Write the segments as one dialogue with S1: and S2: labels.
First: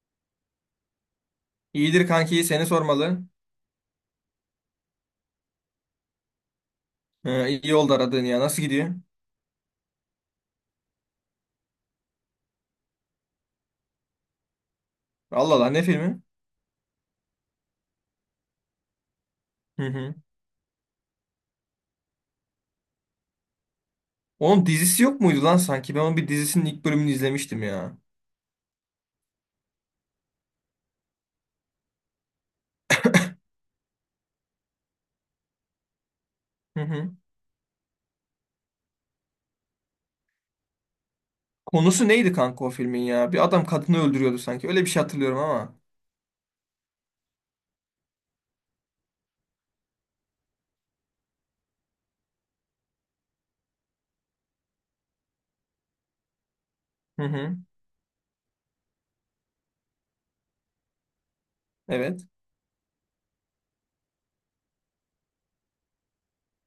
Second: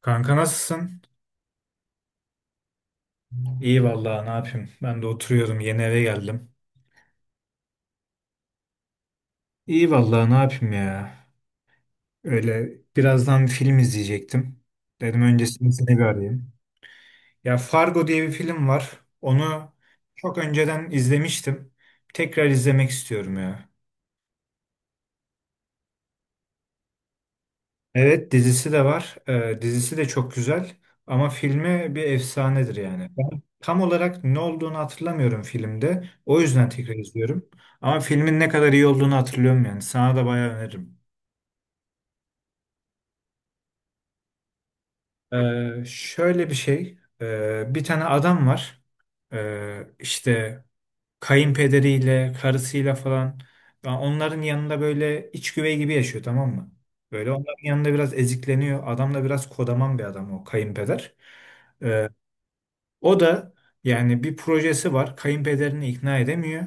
S1: Kanka nasılsın?
S2: İyidir kanki seni sormalı.
S1: İyi vallahi ne yapayım? Ben de oturuyordum, yeni eve geldim.
S2: Ha, iyi oldu aradığın ya. Nasıl gidiyor?
S1: İyi vallahi ne yapayım ya? Öyle birazdan bir film izleyecektim. Dedim
S2: Allah Allah
S1: öncesini
S2: ne
S1: seni bir
S2: filmi?
S1: arayayım. Ya Fargo diye bir film var. Onu
S2: Hı hı.
S1: çok önceden izlemiştim. Tekrar izlemek istiyorum ya.
S2: Onun dizisi yok muydu lan sanki? Ben onun bir dizisinin ilk bölümünü izlemiştim ya.
S1: Evet, dizisi de var. Dizisi de çok güzel ama filmi bir efsanedir yani. Ben tam olarak ne olduğunu hatırlamıyorum filmde. O yüzden
S2: Hı
S1: tekrar
S2: hı.
S1: izliyorum. Ama filmin ne kadar iyi olduğunu hatırlıyorum yani. Sana da bayağı öneririm.
S2: Konusu neydi kanka o filmin ya? Bir adam kadını öldürüyordu sanki. Öyle bir şey hatırlıyorum ama.
S1: Şöyle bir şey. Bir tane adam var. İşte kayınpederiyle, karısıyla falan. Ya onların yanında böyle iç güvey gibi yaşıyor, tamam mı?
S2: Hı
S1: Böyle
S2: hı.
S1: onların yanında biraz ezikleniyor. Adam da biraz kodaman bir adam, o kayınpeder. Ee,
S2: Evet.
S1: O da yani bir projesi var. Kayınpederini ikna edemiyor.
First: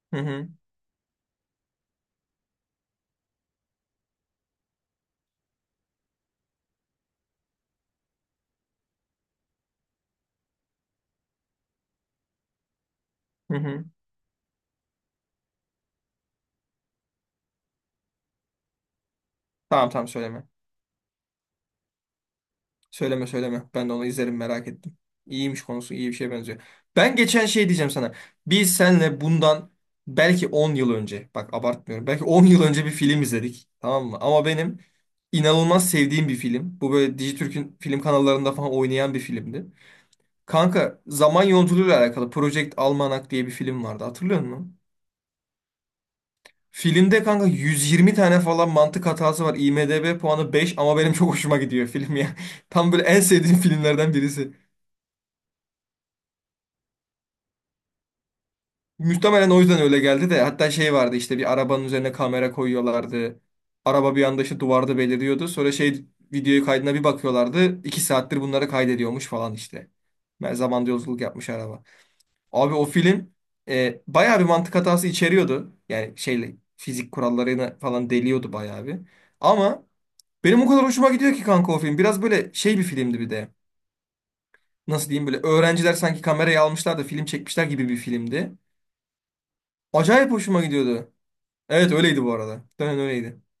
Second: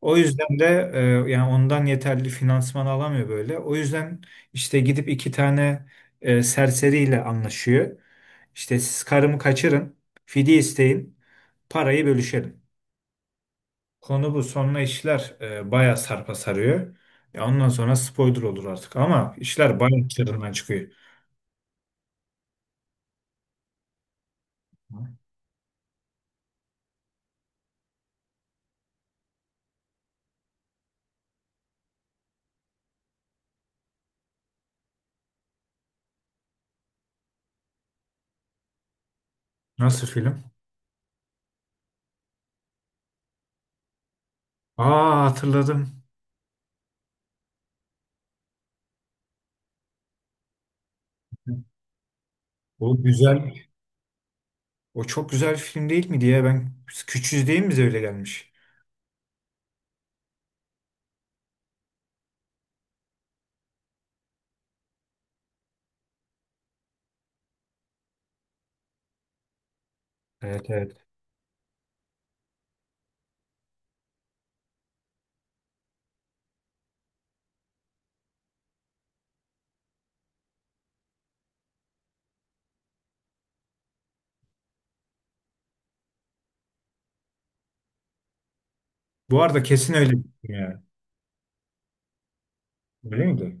S1: O
S2: Hı hı.
S1: yüzden de yani ondan yeterli finansman alamıyor böyle. O yüzden işte gidip iki tane serseriyle anlaşıyor. İşte siz karımı kaçırın, fidye isteyin, parayı bölüşelim.
S2: Hı hı.
S1: Konu bu. Sonra işler bayağı sarpa sarıyor. Ya ondan sonra spoiler olur artık ama işler
S2: Tamam
S1: bayağı
S2: tamam, söyleme.
S1: çığırından çıkıyor.
S2: Söyleme söyleme. Ben de onu izlerim, merak ettim. İyiymiş, konusu iyi bir şeye benziyor. Ben geçen şey diyeceğim sana. Biz senle bundan belki 10 yıl önce, bak abartmıyorum, belki 10 yıl önce bir film izledik. Tamam mı? Ama benim inanılmaz sevdiğim bir film. Bu böyle Dijitürk'ün film kanallarında falan oynayan bir filmdi.
S1: Nasıl film?
S2: Kanka, zaman yolculuğuyla alakalı Project Almanac diye bir film vardı. Hatırlıyor musun?
S1: Aa, hatırladım.
S2: Filmde kanka 120 tane falan mantık hatası var. IMDb puanı 5 ama benim çok hoşuma gidiyor film ya. Tam
S1: O
S2: böyle en
S1: güzel.
S2: sevdiğim filmlerden birisi.
S1: O çok güzel bir film değil mi diye, ben küçüğüz değil mi, bize öyle gelmiş.
S2: Muhtemelen o yüzden öyle geldi de, hatta şey vardı işte, bir arabanın üzerine kamera koyuyorlardı. Araba bir anda işte duvarda beliriyordu. Sonra şey, videoyu kaydına bir bakıyorlardı. 2 saattir bunları kaydediyormuş falan işte. Ben
S1: Evet,
S2: zamanda
S1: evet.
S2: yolculuk yapmış araba. Abi o film bayağı bir mantık hatası içeriyordu. Yani şeyle fizik kurallarını falan deliyordu bayağı bir. Ama benim o kadar hoşuma gidiyor ki kanka o film. Biraz böyle şey bir filmdi bir de. Nasıl diyeyim, böyle öğrenciler sanki kamerayı almışlar da film çekmişler gibi bir filmdi.
S1: Bu arada kesin öyle bir
S2: Acayip
S1: film
S2: hoşuma
S1: yani.
S2: gidiyordu. Evet öyleydi bu arada. Muhtemelen
S1: Öyle
S2: öyleydi.
S1: miydi?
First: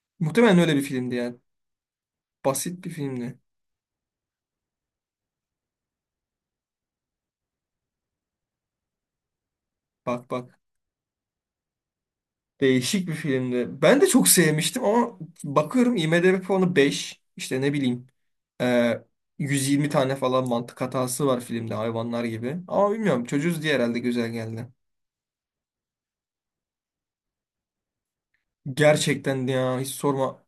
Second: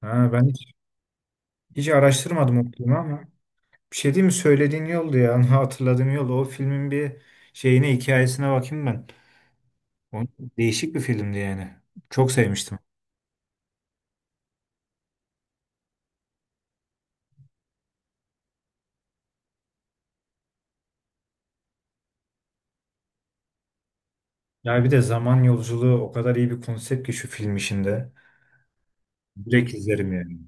S1: Ha, Ben
S2: Muhtemelen
S1: hiç,
S2: öyle bir filmdi yani.
S1: hiç araştırmadım o
S2: Basit bir
S1: filmi ama
S2: filmdi.
S1: bir şey değil mi, söylediğin yoldu ya, hatırladığım yoldu. O filmin bir şeyine, hikayesine bakayım ben. O
S2: Bak bak.
S1: değişik bir filmdi yani. Çok sevmiştim.
S2: Değişik bir filmdi. Ben de çok sevmiştim ama bakıyorum IMDb puanı 5. İşte ne bileyim. e, 120 tane falan mantık hatası var filmde hayvanlar gibi. Ama bilmiyorum, çocuğuz diye herhalde güzel geldi.
S1: Ya bir de zaman yolculuğu o kadar iyi bir konsept ki şu film işinde.
S2: Gerçekten
S1: Direkt
S2: ya, hiç
S1: izlerim yani.
S2: sorma.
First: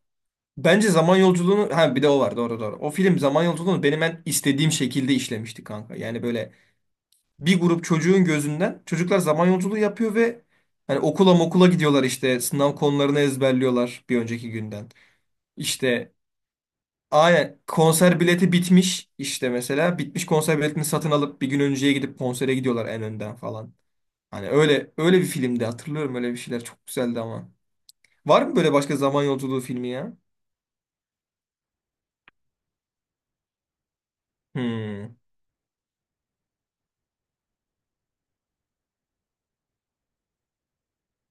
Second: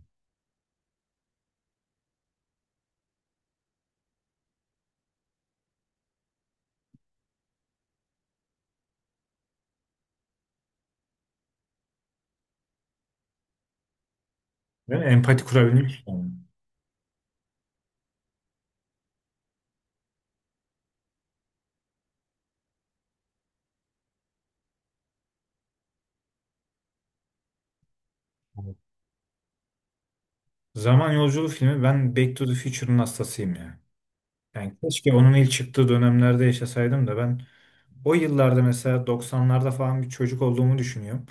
S2: Bence zaman yolculuğunu, ha bir de o var, doğru doğru. O film zaman yolculuğunu benim en istediğim şekilde işlemişti kanka. Yani böyle bir grup çocuğun gözünden çocuklar zaman yolculuğu yapıyor ve hani okula mokula gidiyorlar, işte sınav konularını ezberliyorlar bir önceki günden.
S1: Değil mi? Empati kurabilmiş
S2: İşte
S1: yani.
S2: aynen, konser bileti bitmiş işte mesela, bitmiş konser biletini satın alıp bir gün önceye gidip konsere gidiyorlar en önden falan. Hani öyle öyle bir filmdi hatırlıyorum, öyle bir şeyler çok güzeldi ama. Var mı böyle
S1: Evet.
S2: başka zaman yolculuğu filmi ya?
S1: Zaman yolculuğu filmi, ben Back to the Future'ın hastasıyım ya. Yani keşke
S2: Hmm,
S1: onun ilk çıktığı dönemlerde yaşasaydım da ben o yıllarda, mesela 90'larda falan bir çocuk olduğumu düşünüyorum.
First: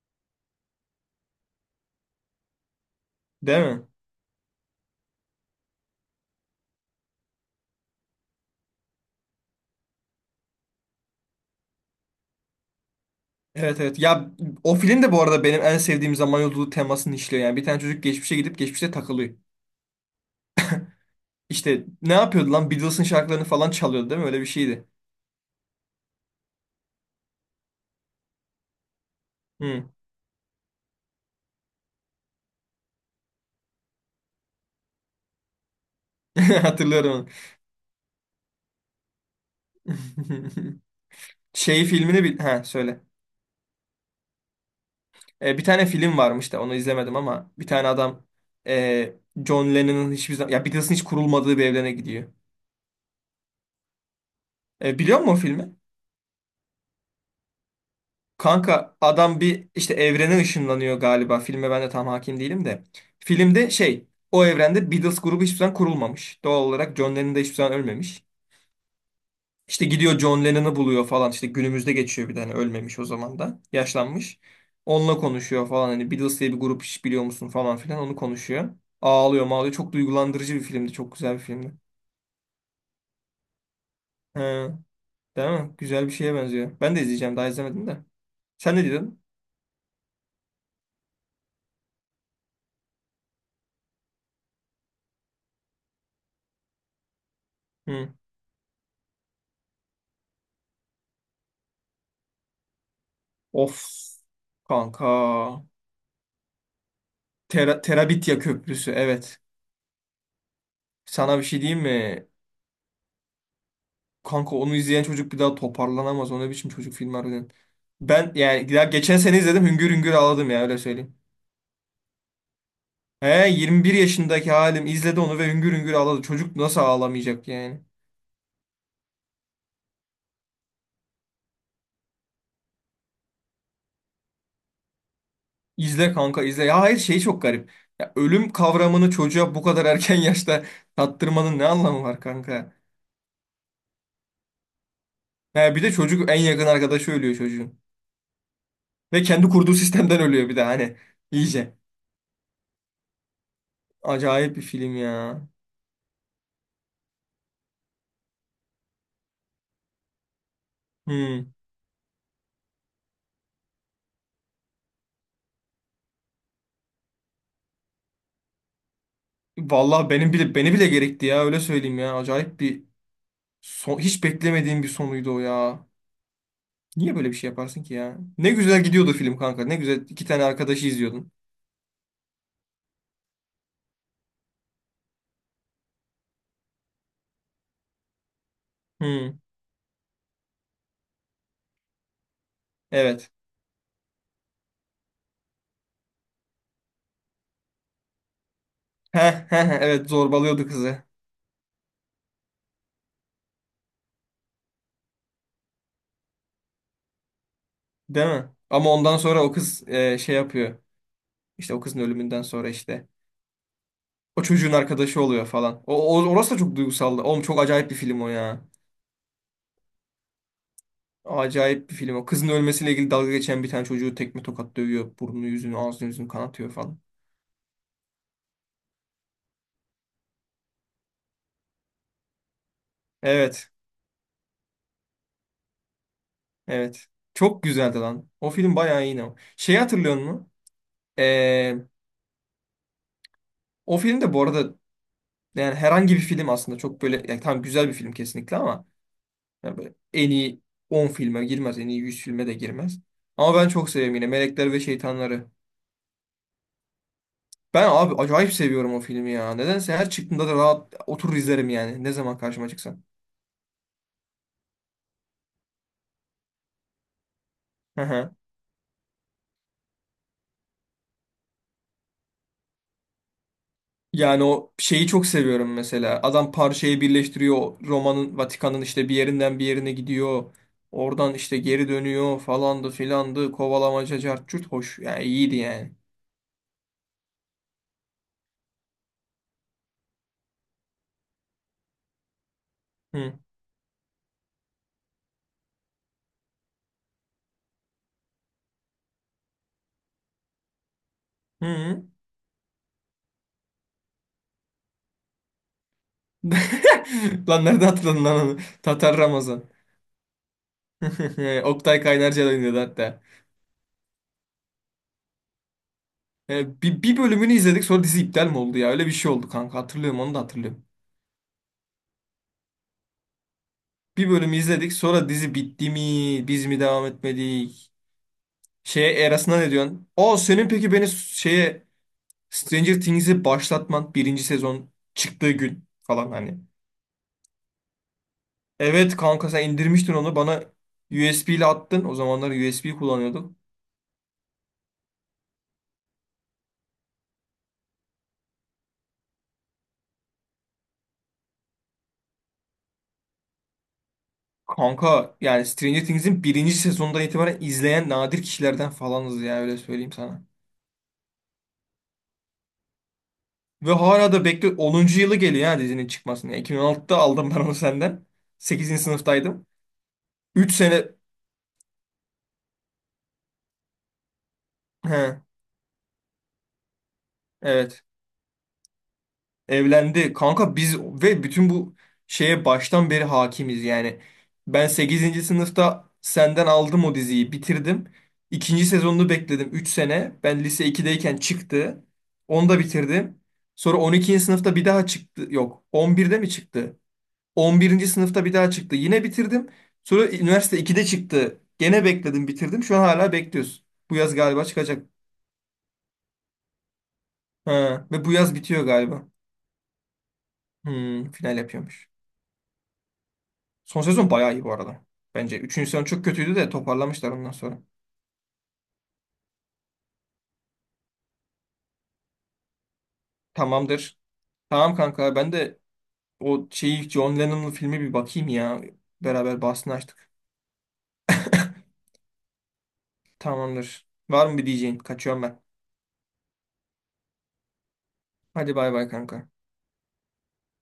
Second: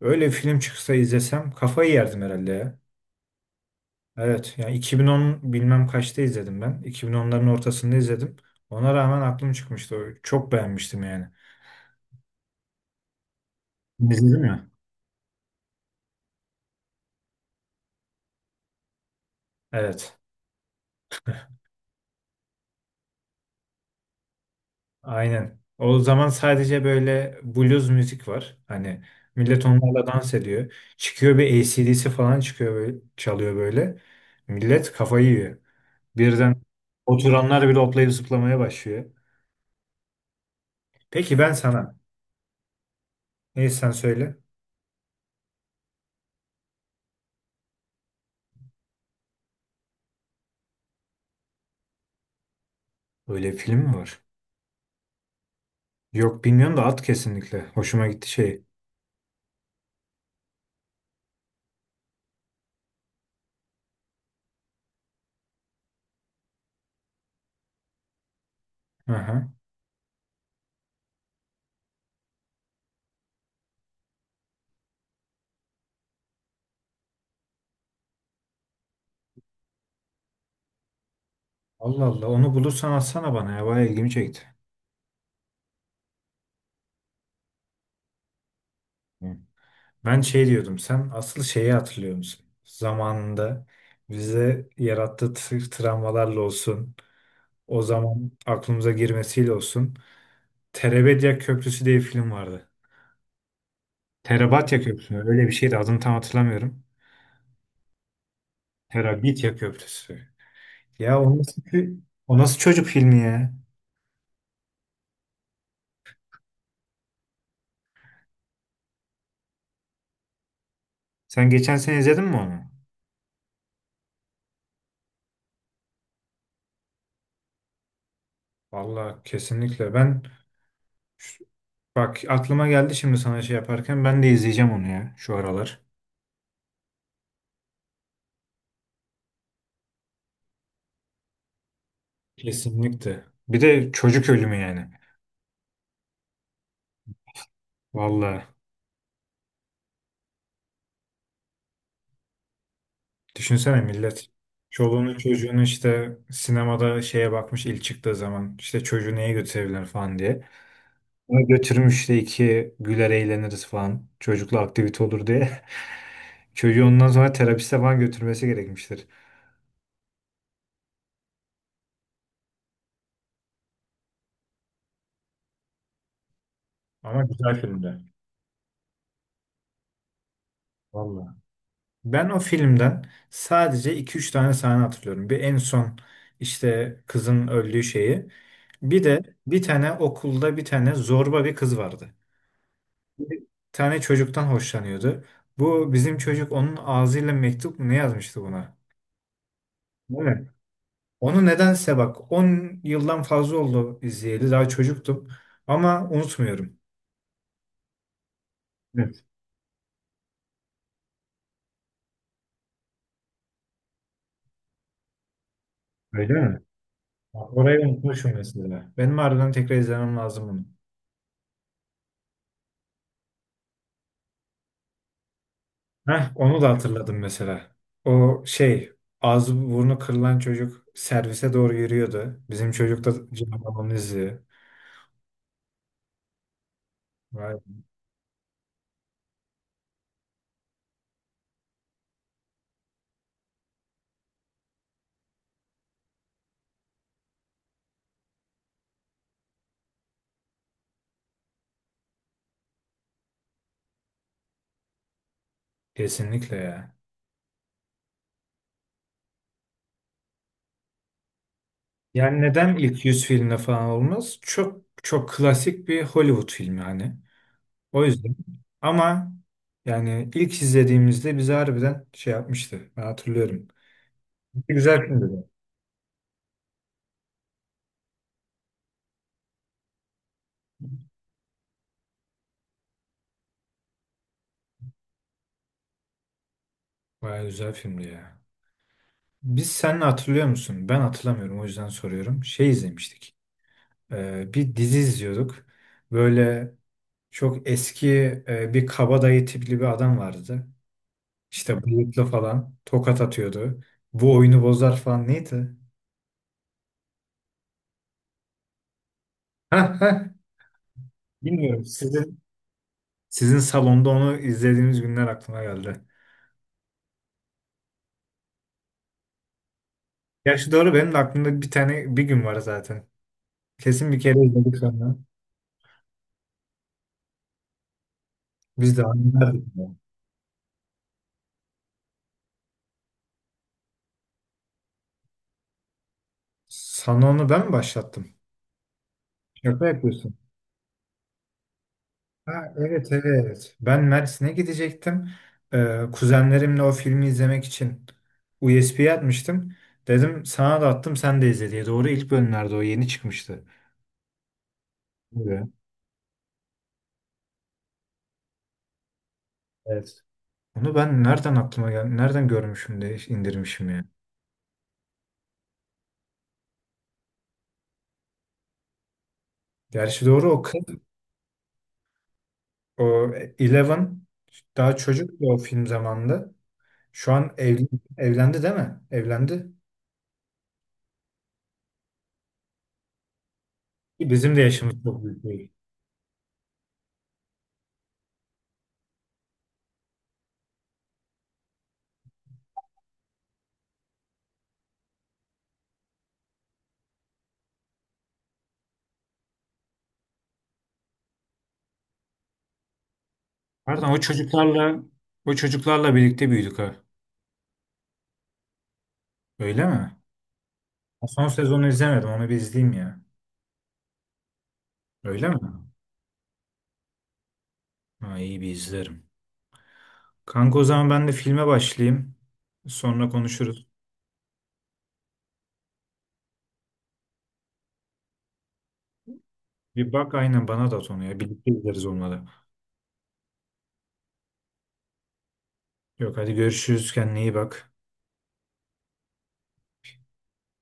S1: Öyle bir film çıksa izlesem kafayı yerdim herhalde ya.
S2: değil mi?
S1: Evet yani 2010 bilmem kaçta izledim ben. 2010'ların ortasında izledim. Ona rağmen aklım çıkmıştı. Çok beğenmiştim yani.
S2: Evet evet. Ya,
S1: İzledin mi?
S2: o film de bu arada benim en sevdiğim zaman yolculuğu temasını işliyor. Yani bir tane çocuk geçmişe gidip geçmişte takılıyor.
S1: Evet.
S2: İşte ne yapıyordu lan? Beatles'ın şarkılarını falan çalıyordu değil mi? Öyle bir şeydi.
S1: Aynen. O zaman sadece böyle blues müzik var. Hani millet
S2: Hı.
S1: onlarla dans ediyor. Çıkıyor bir A C/D C D dc falan, çıkıyor böyle, çalıyor böyle. Millet kafayı yiyor. Birden
S2: Hatırlıyorum onu.
S1: oturanlar bile hoplayıp zıplamaya başlıyor. Peki ben
S2: Şey
S1: sana.
S2: filmini bil... Ha, söyle.
S1: Neyse sen söyle.
S2: E, bir tane film varmış da onu izlemedim ama bir tane adam e, John Lennon'ın hiçbir zaman... Ya, Beatles'ın hiç kurulmadığı bir evrene gidiyor.
S1: Öyle film mi var?
S2: E, biliyor musun o filmi?
S1: Yok bilmiyorum da at kesinlikle. Hoşuma gitti şey.
S2: Kanka, adam bir işte evrene ışınlanıyor galiba. Filme ben de tam hakim değilim de. Filmde şey, o evrende Beatles grubu hiçbir zaman kurulmamış. Doğal olarak John Lennon da hiçbir zaman ölmemiş.
S1: Aha.
S2: İşte gidiyor, John Lennon'ı buluyor falan. İşte günümüzde geçiyor, bir tane ölmemiş o zaman da. Yaşlanmış. Onunla konuşuyor falan. Hani Beatles diye bir grup hiç biliyor musun falan filan, onu konuşuyor. Ağlıyor mağlıyor. Çok duygulandırıcı bir filmdi. Çok güzel bir filmdi.
S1: Allah Allah, onu bulursan atsana bana ya. Bayağı ilgimi
S2: He,
S1: çekti.
S2: değil mi? Güzel bir şeye benziyor. Ben de izleyeceğim. Daha izlemedim de. Sen ne diyordun?
S1: Hı. Ben şey diyordum. Sen asıl şeyi hatırlıyor musun? Zamanında bize yarattığı travmalarla olsun, o
S2: Hı.
S1: zaman aklımıza girmesiyle olsun. Terebedya Köprüsü diye bir film vardı.
S2: Of
S1: Terabatya Köprüsü mü? Öyle bir
S2: kanka.
S1: şeydi, adını tam hatırlamıyorum.
S2: Terabitya Köprüsü. Evet.
S1: Terabitya Köprüsü. Ya o
S2: Sana bir
S1: nasıl,
S2: şey diyeyim mi?
S1: o nasıl çocuk filmi ya?
S2: Kanka, onu izleyen çocuk bir daha toparlanamaz. O ne biçim çocuk filmi harbiden. Ben yani daha geçen sene izledim. Hüngür hüngür ağladım ya, öyle söyleyeyim.
S1: Sen geçen sene izledin mi onu?
S2: He, 21 yaşındaki halim izledi onu ve hüngür hüngür ağladı. Çocuk nasıl ağlamayacak yani?
S1: Vallahi kesinlikle. Ben şu- bak, aklıma geldi şimdi, sana şey yaparken ben de izleyeceğim onu ya şu aralar.
S2: İzle kanka, izle. Ya hayır, şey çok garip. Ya ölüm kavramını çocuğa bu kadar erken yaşta tattırmanın ne anlamı var kanka?
S1: Kesinlikle. Bir de çocuk ölümü yani.
S2: He, bir de çocuk, en yakın arkadaşı ölüyor çocuğun.
S1: Vallahi.
S2: Ve kendi kurduğu sistemden ölüyor bir de hani. İyice.
S1: Düşünsene, millet
S2: Acayip bir film
S1: çoluğunu
S2: ya.
S1: çocuğunu işte sinemada şeye bakmış, ilk çıktığı zaman işte çocuğu neye götürebilir falan diye. Ona
S2: Hmm.
S1: götürmüş işte, iki güler eğleniriz falan, çocukla aktivite olur diye. Çocuğu ondan sonra terapiste falan götürmesi gerekmiştir.
S2: Vallahi benim bile, beni bile gerekti ya, öyle söyleyeyim ya. Acayip bir son, hiç beklemediğim bir sonuydu o ya. Niye
S1: Ama
S2: böyle bir şey
S1: güzel
S2: yaparsın ki
S1: filmde.
S2: ya? Ne güzel gidiyordu film kanka. Ne güzel iki tane arkadaşı izliyordun.
S1: Valla. Ben o filmden sadece iki üç tane sahne hatırlıyorum. Bir, en son işte kızın öldüğü şeyi. Bir de
S2: Hmm,
S1: bir tane okulda bir tane zorba bir kız vardı.
S2: evet.
S1: Bir tane çocuktan hoşlanıyordu. Bu bizim çocuk onun ağzıyla mektup mu ne yazmıştı buna?
S2: Heh, heh, heh, evet,
S1: Değil mi?
S2: zorbalıyordu kızı.
S1: Onu nedense, bak, 10 yıldan fazla oldu izleyeli. Daha çocuktum. Ama unutmuyorum.
S2: Değil mi? Ama ondan
S1: Evet,
S2: sonra o kız şey yapıyor. İşte o kızın ölümünden sonra işte. O çocuğun arkadaşı oluyor falan. O, o-
S1: öyle
S2: orası da
S1: mi?
S2: çok duygusaldı. Oğlum,
S1: Bak,
S2: çok
S1: orayı
S2: acayip bir film o
S1: unutmuşum
S2: ya.
S1: mesela. Benim harbiden tekrar izlemem lazım bunu.
S2: Acayip bir film o. Kızın ölmesiyle ilgili dalga geçen bir tane çocuğu tekme tokat dövüyor. Burnunu yüzünü, ağzını yüzünü
S1: Heh, onu da
S2: kanatıyor falan.
S1: hatırladım mesela. O şey, ağzı burnu kırılan çocuk servise doğru yürüyordu. Bizim çocuk da
S2: Evet.
S1: canavarını izliyor.
S2: Evet.
S1: Vay,
S2: Çok güzeldi lan. O film bayağı iyi. Şeyi hatırlıyor musun? Ee, o film de bu arada, yani herhangi bir film aslında, çok böyle yani, tam güzel bir film kesinlikle ama yani böyle en iyi 10 filme girmez, en iyi 100 filme de girmez. Ama ben çok seviyorum yine Melekler ve Şeytanlar'ı.
S1: kesinlikle ya.
S2: Ben abi acayip seviyorum o filmi ya. Nedense her çıktığında da rahat oturur izlerim yani. Ne zaman
S1: Yani
S2: karşıma
S1: neden
S2: çıksa.
S1: ilk 100 filmle falan olmaz? Çok çok klasik bir Hollywood filmi hani.
S2: Hı
S1: O yüzden.
S2: hı.
S1: Ama yani ilk izlediğimizde bizi harbiden şey yapmıştı. Ben hatırlıyorum.
S2: Yani o
S1: Güzel
S2: şeyi
S1: filmdi
S2: çok
S1: de.
S2: seviyorum mesela. Adam parçayı birleştiriyor. Roma'nın, Vatikan'ın işte bir yerinden bir yerine gidiyor. Oradan işte geri dönüyor falandı filandı. Kovalamaca cart curt hoş. Yani iyiydi yani.
S1: Bayağı güzel filmdi ya. Biz seninle hatırlıyor musun? Ben hatırlamıyorum o yüzden soruyorum. Şey
S2: Hı.
S1: izlemiştik. Bir dizi izliyorduk. Böyle çok eski bir kabadayı tipli bir adam vardı. İşte
S2: Hı.
S1: bıyıklı falan tokat atıyordu. Bu oyunu bozar falan, neydi?
S2: Lan, nerede hatırladın lan onu? Tatar Ramazan.
S1: Hah, hah. Bilmiyorum.
S2: Oktay
S1: Sizin
S2: Kaynarca da oynuyordu hatta.
S1: sizin salonda onu izlediğimiz günler aklıma geldi.
S2: Bir bölümünü izledik, sonra dizi iptal mi oldu ya? Öyle bir şey oldu kanka. Hatırlıyorum, onu da
S1: Gerçi
S2: hatırlıyorum.
S1: doğru, benim de aklımda bir tane bir gün var zaten. Kesin bir
S2: Bir
S1: kere
S2: bölümü
S1: izledik
S2: izledik,
S1: sonra.
S2: sonra dizi bitti mi? Biz mi devam etmedik?
S1: Biz de
S2: Şeye, Eras'ına ne
S1: anlardık ya.
S2: diyorsun? O senin peki beni şeye, Stranger Things'i başlatman, birinci sezon çıktığı gün falan hani.
S1: Sana onu ben mi başlattım?
S2: Evet kanka, sen
S1: Şaka
S2: indirmiştin
S1: yapıyorsun.
S2: onu bana, USB ile attın. O zamanlar
S1: Ha,
S2: USB
S1: evet,
S2: kullanıyorduk.
S1: evet. Ben Mersin'e gidecektim. Kuzenlerimle o filmi izlemek için USB'ye atmıştım. Dedim sana da attım, sen de izle diye. Doğru, ilk bölümlerde o yeni çıkmıştı.
S2: Kanka yani
S1: Evet.
S2: Stranger Things'in birinci sezondan itibaren izleyen nadir kişilerden falanız ya, öyle söyleyeyim
S1: Evet.
S2: sana.
S1: Onu ben nereden aklıma gel, nereden görmüşüm de indirmişim
S2: Ve
S1: ya.
S2: hala da bekle, 10. yılı geliyor ya dizinin çıkmasına. Yani 2016'da aldım ben onu senden. Sekizinci sınıftaydım.
S1: Gerçi doğru, o
S2: Üç
S1: kız
S2: sene
S1: o Eleven daha çocuktu
S2: He,
S1: o film zamanında. Şu an evli,
S2: evet.
S1: evlendi değil mi? Evlendi.
S2: Evlendi. Kanka biz ve bütün bu şeye baştan beri hakimiz yani.
S1: Ki bizim de
S2: Ben
S1: yaşımız çok
S2: sekizinci
S1: büyük değil.
S2: sınıfta senden aldım, o diziyi bitirdim. İkinci sezonunu bekledim 3 sene. Ben lise iki'deyken çıktı. Onu da bitirdim. Sonra 12. sınıfta bir daha çıktı. Yok, 11'de mi çıktı? 11. sınıfta bir daha çıktı. Yine bitirdim. Sonra üniversite iki'de çıktı. Gene bekledim, bitirdim. Şu an hala bekliyoruz.
S1: Pardon,
S2: Bu
S1: o
S2: yaz galiba
S1: çocuklarla
S2: çıkacak.
S1: o çocuklarla birlikte büyüdük ha.
S2: Ha. Ve bu yaz bitiyor galiba.
S1: Öyle mi?
S2: Hmm,
S1: Ha, son
S2: final
S1: sezonu
S2: yapıyormuş.
S1: izlemedim. Onu bir izleyeyim ya.
S2: Son sezon bayağı iyi bu arada.
S1: Öyle mi?
S2: Bence. Üçüncü sezon çok kötüydü de toparlamışlar ondan sonra.
S1: Ha, iyi, bir izlerim. Kanka o zaman ben de filme başlayayım. Sonra konuşuruz.
S2: Tamamdır. Tamam kanka, ben de o şeyi, John Lennon'ın filmi, bir bakayım ya. Beraber bahsini
S1: Bir
S2: açtık.
S1: bak aynen, bana da at onu ya. Birlikte izleriz onunla.
S2: Tamamdır. Var mı bir diyeceğin? Kaçıyorum ben.
S1: Yok, hadi görüşürüz. Kendine iyi bak.
S2: Hadi bay bay kanka.